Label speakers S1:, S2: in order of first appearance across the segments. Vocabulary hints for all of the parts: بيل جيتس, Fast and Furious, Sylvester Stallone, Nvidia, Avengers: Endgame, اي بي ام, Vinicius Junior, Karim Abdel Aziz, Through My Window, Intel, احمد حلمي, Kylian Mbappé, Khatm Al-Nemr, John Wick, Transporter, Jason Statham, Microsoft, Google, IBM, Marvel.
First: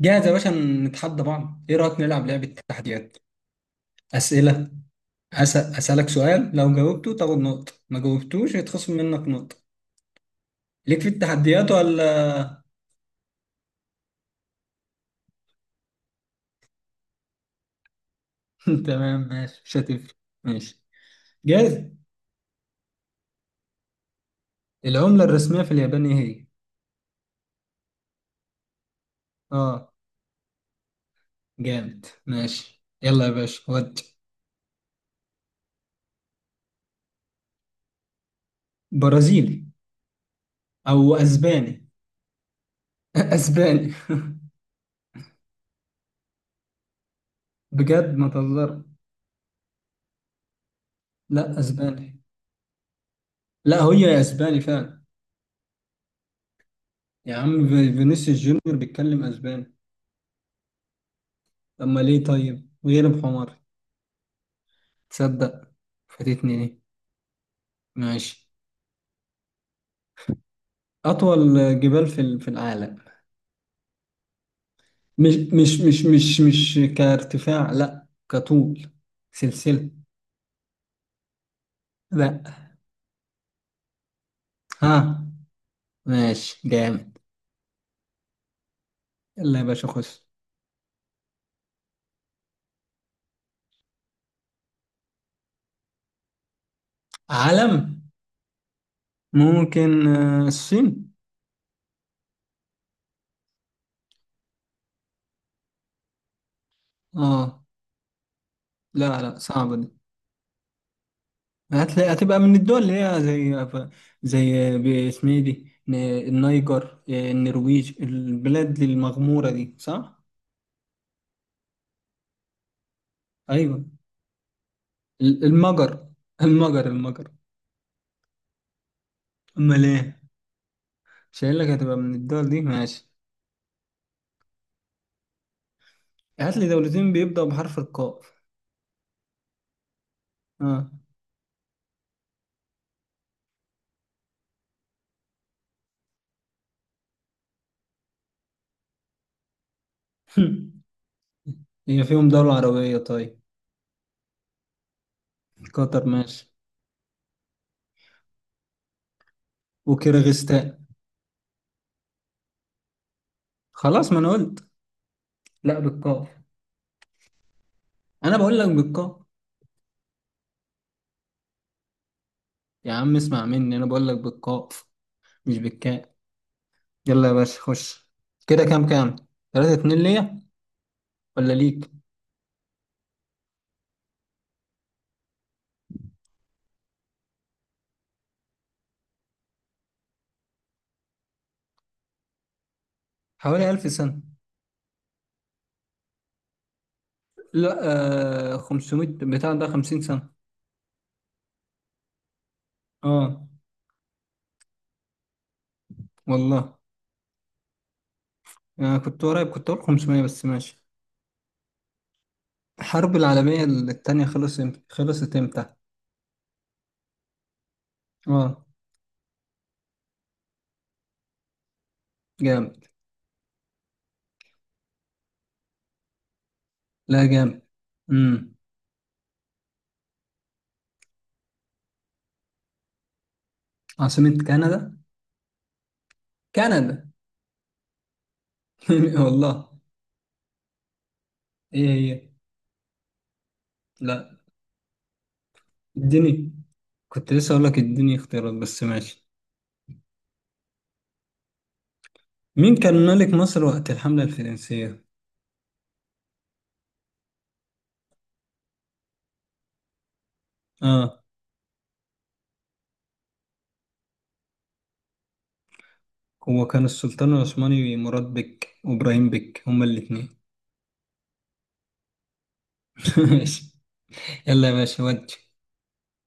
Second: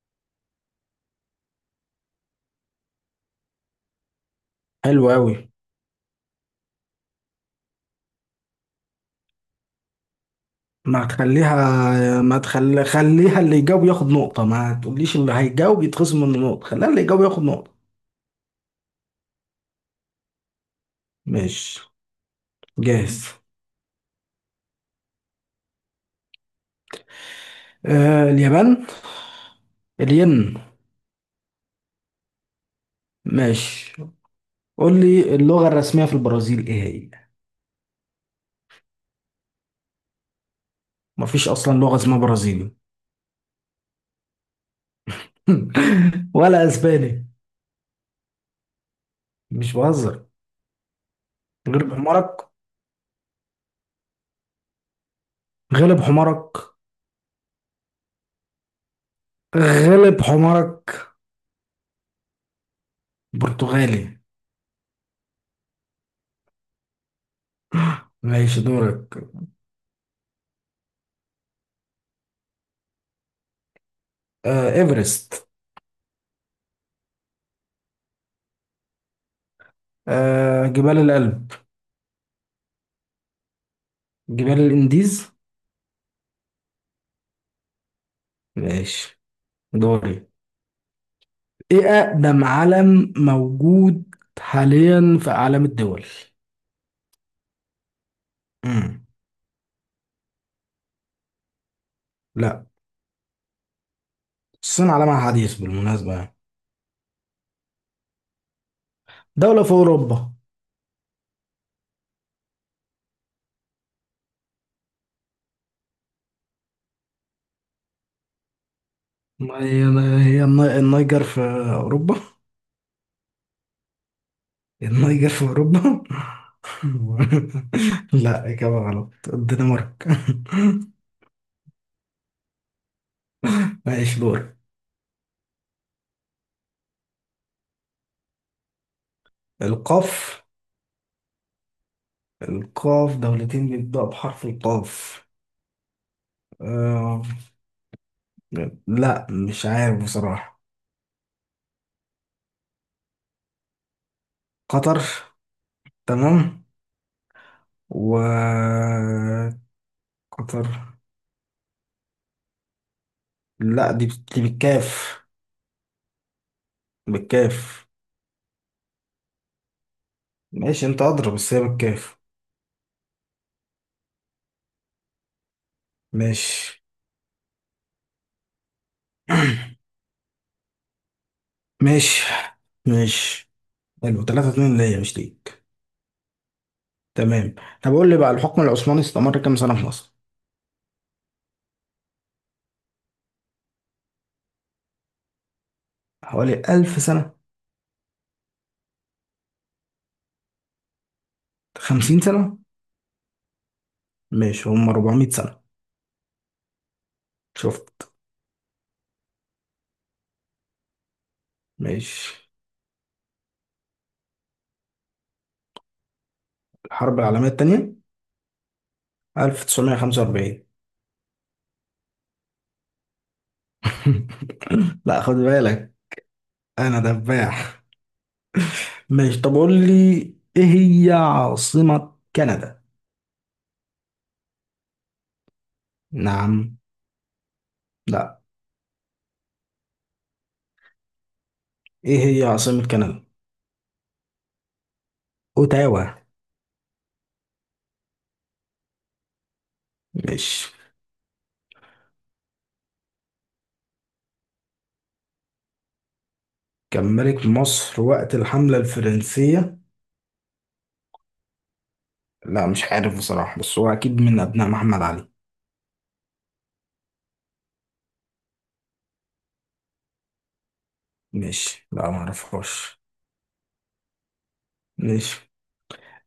S1: جاهز يا باشا. نتحدى بعض، ايه رأيك نلعب لعبة تحديات؟ أسئلة.
S2: حلو قوي.
S1: أسألك سؤال، لو جاوبته تاخد نقطة، ما جاوبتوش يتخصم منك نقطة. ليك
S2: ما
S1: في
S2: تخليها
S1: التحديات ولا؟
S2: ما تخلي خليها اللي يجاوب ياخد نقطة، ما تقوليش اللي هيجاوب يتخصم منه نقطة، خليها اللي يجاوب ياخد نقطة.
S1: تمام ماشي، مش هتفرق. ماشي.
S2: ماشي.
S1: جاهز.
S2: جاهز.
S1: العملة الرسمية في اليابان ايه هي؟
S2: آه، اليابان.
S1: اه.
S2: الين.
S1: جامد، ماشي يلا يا باشا
S2: ماشي.
S1: ودي.
S2: قول لي، اللغة الرسمية في البرازيل ايه هي؟
S1: برازيلي. او
S2: مفيش اصلا
S1: اسباني.
S2: لغة اسمها برازيلي.
S1: اسباني.
S2: ولا اسباني.
S1: بجد ما تهزر.
S2: مش بهزر.
S1: لا
S2: غلب
S1: اسباني.
S2: حمارك.
S1: لا هي اسباني فعلا.
S2: غلب حمارك.
S1: يا عم فينيسيوس جونيور بيتكلم اسباني.
S2: غلب حمارك.
S1: أما ليه طيب غير بحمار.
S2: برتغالي.
S1: تصدق، فاتتني دي. ماشي.
S2: ماشي دورك.
S1: أطول جبال في في العالم.
S2: آه،
S1: مش
S2: ايفرست.
S1: مش مش مش مش كارتفاع، لا كطول. سلسلة.
S2: آه، جبال الألب.
S1: لا.
S2: جبال
S1: ها.
S2: الانديز.
S1: ماشي جامد.
S2: ماشي.
S1: يلا يا باشا خش.
S2: دوري. ايه اقدم علم موجود حاليا في اعلام الدول؟
S1: علم.
S2: مم.
S1: ممكن آه، الصين.
S2: لا. الصين علمها حديث بالمناسبة يعني.
S1: اه. لا لا،
S2: دولة في
S1: صعبة دي.
S2: اوروبا.
S1: هتلاقي هتبقى من الدول اللي هي زي، زي باسمها دي النيجر آه، النرويج البلاد المغمورة
S2: ما
S1: دي
S2: هي،
S1: صح؟
S2: هي النيجر في اوروبا؟
S1: ايوه.
S2: النيجر في اوروبا؟
S1: المجر المجر المجر.
S2: لا، اجابة غلط،
S1: امال
S2: الدنمارك.
S1: ايه. مش قايل لك هتبقى من الدول دي، ماشي.
S2: ماشي دور.
S1: هات لي دولتين بيبدأوا بحرف القاف.
S2: القاف.
S1: اه.
S2: القاف، دولتين بيبدأوا بحرف القاف. آه، لا، مش عارف بصراحة.
S1: هي فيهم دولة عربية طيب.
S2: قطر.
S1: قطر، ماشي.
S2: تمام. و. قطر.
S1: وكيرغستان.
S2: لا،
S1: خلاص ما انا
S2: دي
S1: قلت.
S2: بالكاف.
S1: لا بالقاف.
S2: بالكاف.
S1: انا بقول لك بالقاف.
S2: ماشي، انت اضرب بس هي بالكاف.
S1: يا عم اسمع مني، انا بقول لك بالقاف مش بالكاء.
S2: ماشي.
S1: يلا يا باشا خش. كده كام. 3-2 ليا ولا ليك؟
S2: ماشي. ماشي. حلو، 3 2 ليا مش ليك. تمام. طب قول لي بقى، الحكم العثماني استمر كام سنة في مصر؟
S1: حوالي 1000 سنة.
S2: حوالي 1000 سنة.
S1: لا. آه 500، بتاع ده 50 سنة.
S2: 50 سنة.
S1: اه.
S2: ماشي، هم 400 سنة.
S1: والله.
S2: شفت.
S1: أنا كنت قريب، كنت أقول 500 بس ماشي.
S2: ماشي.
S1: الحرب العالمية التانية خلصت خلصت إمتى؟
S2: الحرب العالمية التانية،
S1: آه.
S2: 1945.
S1: جامد.
S2: لا خد بالك، انا
S1: لا جامد.
S2: دباح.
S1: امم.
S2: ماشي طب قول لي، ايه هي عاصمة كندا؟
S1: عاصمة كندا؟
S2: نعم.
S1: كندا.
S2: لا.
S1: والله. إيه هي؟
S2: ايه هي عاصمة كندا؟
S1: لا.
S2: اوتاوا.
S1: اديني. كنت لسه أقول لك اديني اختيارات بس ماشي.
S2: ماشي.
S1: مين كان ملك مصر وقت الحملة الفرنسية؟
S2: كان ملك مصر وقت الحملة الفرنسية؟
S1: آه.
S2: لا مش عارف بصراحة، بس هو اكيد من ابناء محمد علي.
S1: هو كان السلطان العثماني، مراد بك وإبراهيم بك هما الاتنين.
S2: ماشي، لا ما اعرفهاش.
S1: ماشي. يلا يا باشا ودي.
S2: ماشي.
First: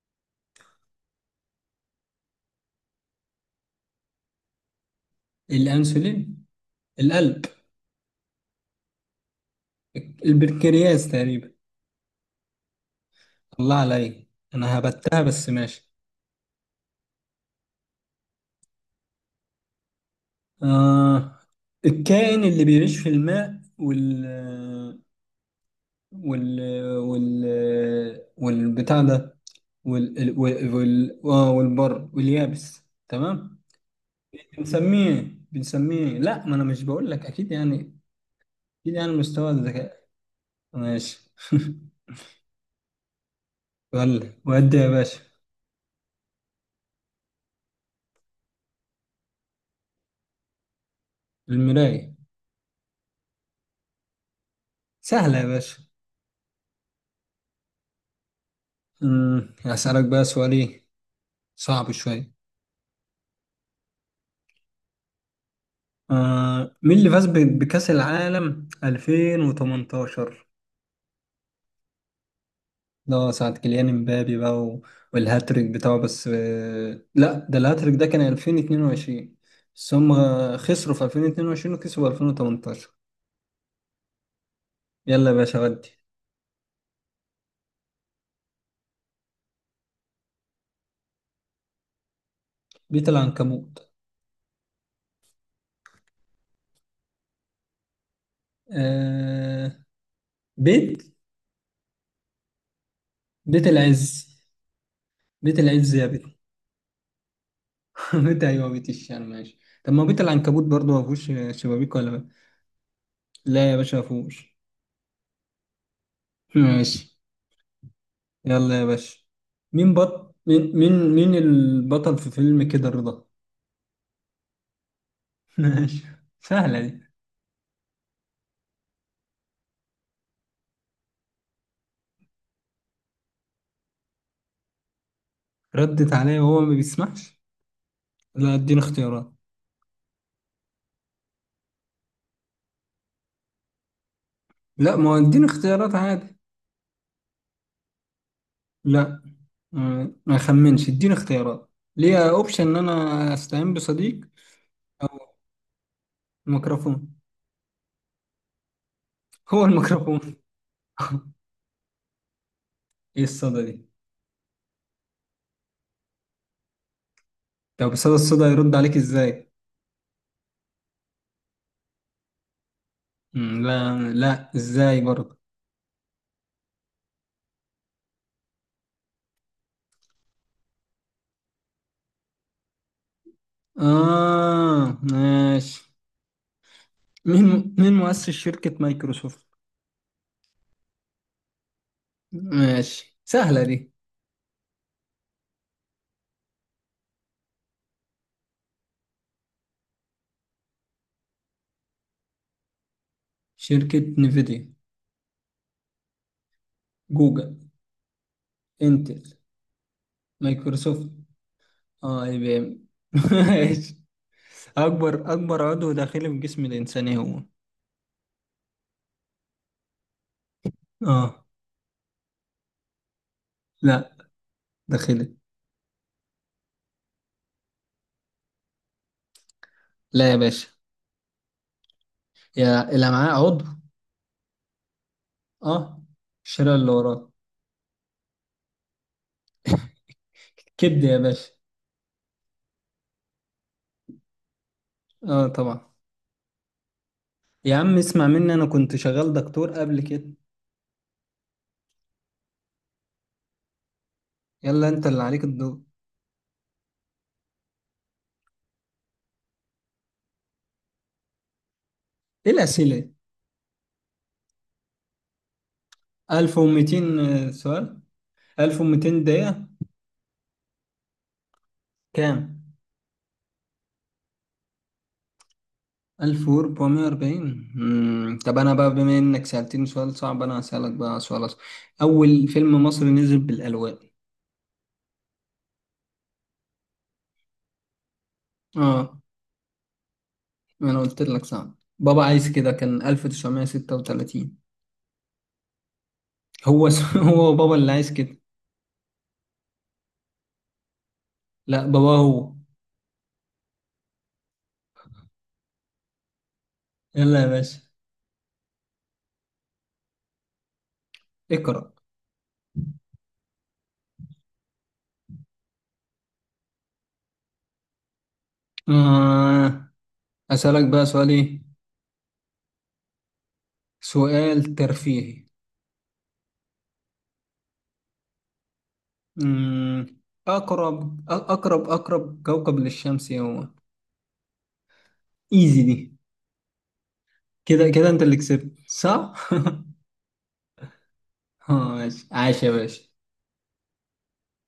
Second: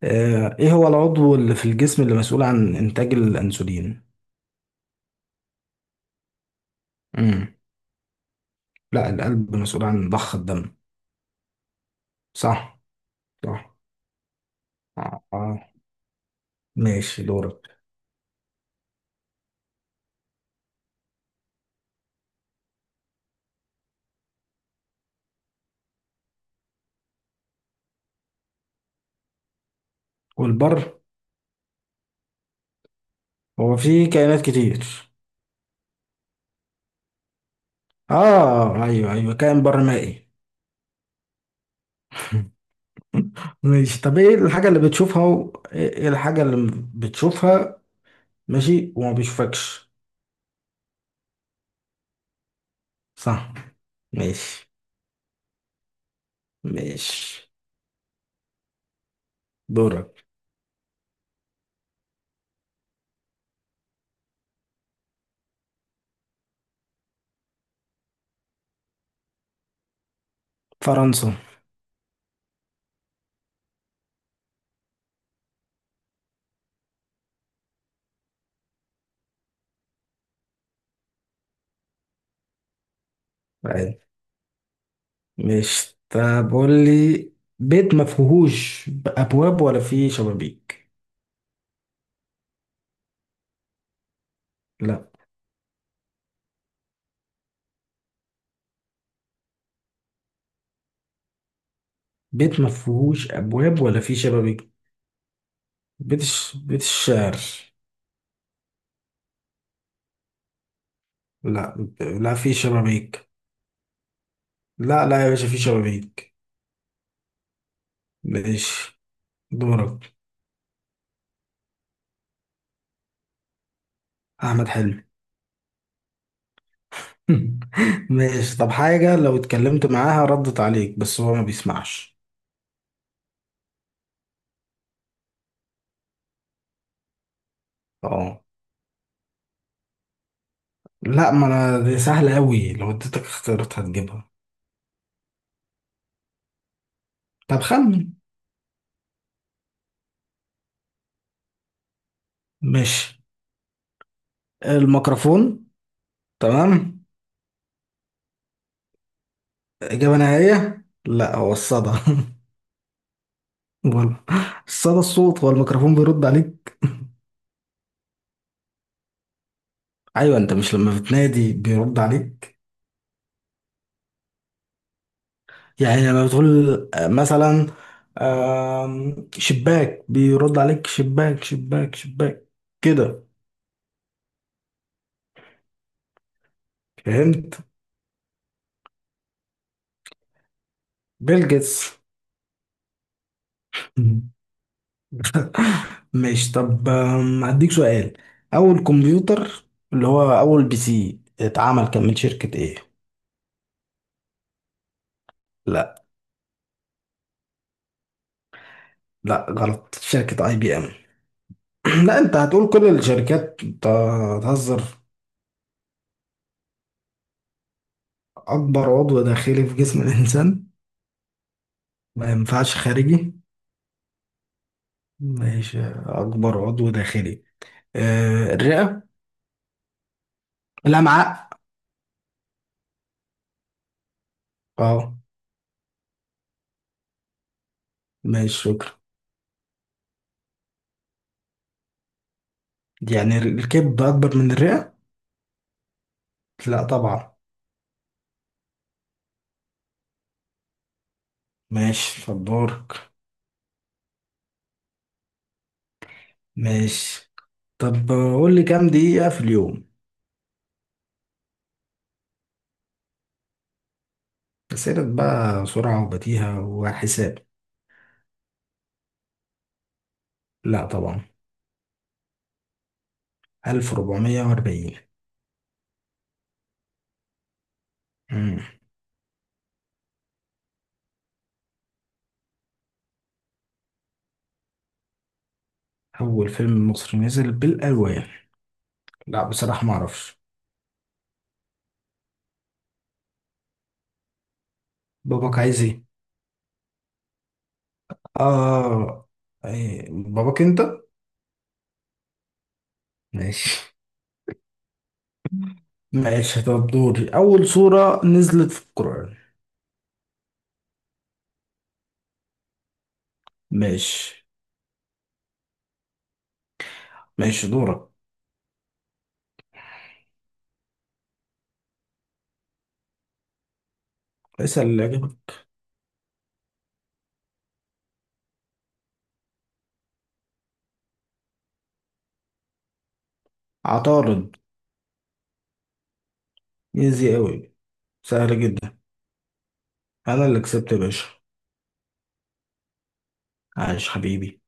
S2: آه، ايه هو العضو اللي في الجسم اللي مسؤول عن انتاج الانسولين؟
S1: الأنسولين. القلب.
S2: امم. لا، القلب مسؤول عن ضخ الدم.
S1: البنكرياس تقريبا.
S2: صح. صح.
S1: الله عليك، انا هبتها
S2: آه.
S1: بس
S2: آه.
S1: ماشي.
S2: ماشي دورك.
S1: آه. الكائن اللي بيعيش في الماء وال وال والبتاع ده،
S2: والبر.
S1: والبر واليابس تمام.
S2: هو في كائنات كتير.
S1: بنسميه لا، ما انا مش بقول لك اكيد يعني.
S2: اه
S1: اكيد يعني
S2: ايوه ايوه،
S1: مستوى
S2: كائن
S1: الذكاء.
S2: برمائي.
S1: ماشي
S2: ماشي طب،
S1: ولا
S2: ايه الحاجة
S1: وادي
S2: اللي
S1: يا باشا.
S2: بتشوفها و... ايه إيه الحاجة اللي بتشوفها ماشي وما بيشوفكش؟
S1: المراية.
S2: صح. ماشي.
S1: سهلة يا باشا.
S2: ماشي
S1: أمم، هسألك بقى
S2: دورك.
S1: سؤال ايه. صعب شوية. آه مين اللي فاز بكأس العالم 2018؟
S2: فرنسا.
S1: ده ساعة كيليان امبابي بقى والهاتريك بتاعه بس، آه لا، ده الهاتريك ده كان 2022. بس هم خسروا في 2022 وكسبوا 2018.
S2: عادي.
S1: يلا يا باشا ودي.
S2: ماشي طب قول لي، بيت ما فيهوش ابواب ولا فيه شبابيك.
S1: بيت العنكبوت.
S2: لا.
S1: آه. بيت.
S2: بيت ما فيهوش
S1: بيت
S2: ابواب ولا فيه
S1: العز،
S2: شبابيك.
S1: بيت العز يا بيت.
S2: بيت الشعر.
S1: بيت، ايوه بيت الشعر، ماشي. طب ما بيت العنكبوت برضه ما فيهوش
S2: لا.
S1: شبابيك ولا؟
S2: لا فيه شبابيك.
S1: لا يا باشا ما فيهوش.
S2: لا لا يا باشا، فيه شبابيك.
S1: ماشي. يلا يا
S2: ماشي.
S1: باشا. مين
S2: دورك.
S1: بط مين مين مين البطل في فيلم كده رضا؟
S2: احمد حلمي.
S1: ماشي سهلة دي.
S2: ماشي طب، حاجة لو اتكلمت معاها ردت عليك بس هو ما بيسمعش.
S1: ردت عليا وهو ما بيسمعش.
S2: اه.
S1: لا اديني اختيارات.
S2: لا ما انا دي سهلة قوي، لو اديتك اختيارات هتجيبها.
S1: لا ما هو اديني اختيارات عادي.
S2: طب خمن.
S1: لا. آه، ما اخمنش اديني اختيارات. ليا اوبشن ان
S2: ماشي.
S1: انا استعين بصديق. او.
S2: الميكروفون. تمام.
S1: الميكروفون. هو
S2: إجابة
S1: الميكروفون.
S2: نهائية؟ لا، هو الصدى.
S1: ايه الصدى دي.
S2: غلط. الصدى، الصوت، هو الميكروفون بيرد عليك.
S1: طب صدى، الصدى يرد عليك ازاي؟
S2: ايوه، انت مش لما بتنادي بيرد عليك؟
S1: مم، لا لا ازاي برضه.
S2: يعني لما بتقول آه مثلا، شباك، بيرد عليك شباك شباك شباك، كده.
S1: اه ماشي.
S2: فهمت.
S1: مين مؤسس شركة مايكروسوفت؟
S2: بيل جيتس.
S1: ماشي سهلة دي.
S2: ماشي طب، هديك سؤال. اول كمبيوتر اللي هو اول بي سي اتعمل كان من شركة ايه؟
S1: شركة نيفيديا.
S2: لا.
S1: جوجل. انتل.
S2: لا غلط، شركة اي بي ام.
S1: مايكروسوفت.
S2: لا
S1: اه
S2: انت
S1: اي بي
S2: هتقول كل
S1: ام.
S2: الشركات، انت
S1: ماشي.
S2: هتهزر.
S1: اكبر عضو داخلي في جسم الانسان إيه هو؟
S2: اكبر عضو داخلي في جسم الانسان؟
S1: اه.
S2: ما ينفعش خارجي.
S1: لا داخلي.
S2: ماشي، اكبر عضو داخلي. آه، الرئة.
S1: لا يا باشا.
S2: الامعاء.
S1: يا الامعاء عضو.
S2: اه.
S1: اه. الشريان اللي وراه.
S2: ماشي شكرا.
S1: كبد يا باشا.
S2: يعني الكبد اكبر من الرئة؟
S1: اه طبعا.
S2: لا طبعا.
S1: يا عم اسمع مني، انا كنت شغال دكتور قبل كده.
S2: ماشي فدورك.
S1: يلا انت اللي عليك الدور.
S2: ماشي طب قول لي، كام دقيقة في اليوم؟
S1: ايه الاسئله.
S2: أسئلة بقى سرعة وبديهة
S1: 1200
S2: وحساب.
S1: سؤال. 1200 دقيقة.
S2: لا طبعا.
S1: كام؟
S2: 1440.
S1: 1440. مم، طب
S2: مم.
S1: أنا بقى بما إنك سألتني سؤال صعب، أنا هسألك بقى سؤال أصعب. أول فيلم مصري نزل بالألوان.
S2: أول فيلم مصري نزل بالألوان.
S1: آه.
S2: لا بصراحة ما أعرفش.
S1: أنا قلت لك صعب، بابا عايز كده، كان 1936.
S2: باباك عايز إيه؟
S1: هو بابا اللي عايز كده.
S2: آه. إيه، باباك أنت؟
S1: لا بابا هو.
S2: ماشي. ماشي طب دوري،
S1: يلا يا
S2: أول
S1: باشا.
S2: سورة نزلت في القرآن.
S1: اقرأ.
S2: ماشي. ماشي دورك.
S1: آه. أسألك بقى سؤال إيه؟ سؤال
S2: اسأل اللي
S1: ترفيهي.
S2: يعجبك.
S1: مم، أقرب كوكب للشمس إيه هو؟
S2: عطارد.
S1: ايزي دي.
S2: إيزي أوي.
S1: كده كده انت اللي
S2: سهل
S1: كسبت
S2: جدا.
S1: صح؟
S2: أنا اللي كسبت يا باشا.
S1: اه ماشي، عاش يا باشا.
S2: عايش حبيبي.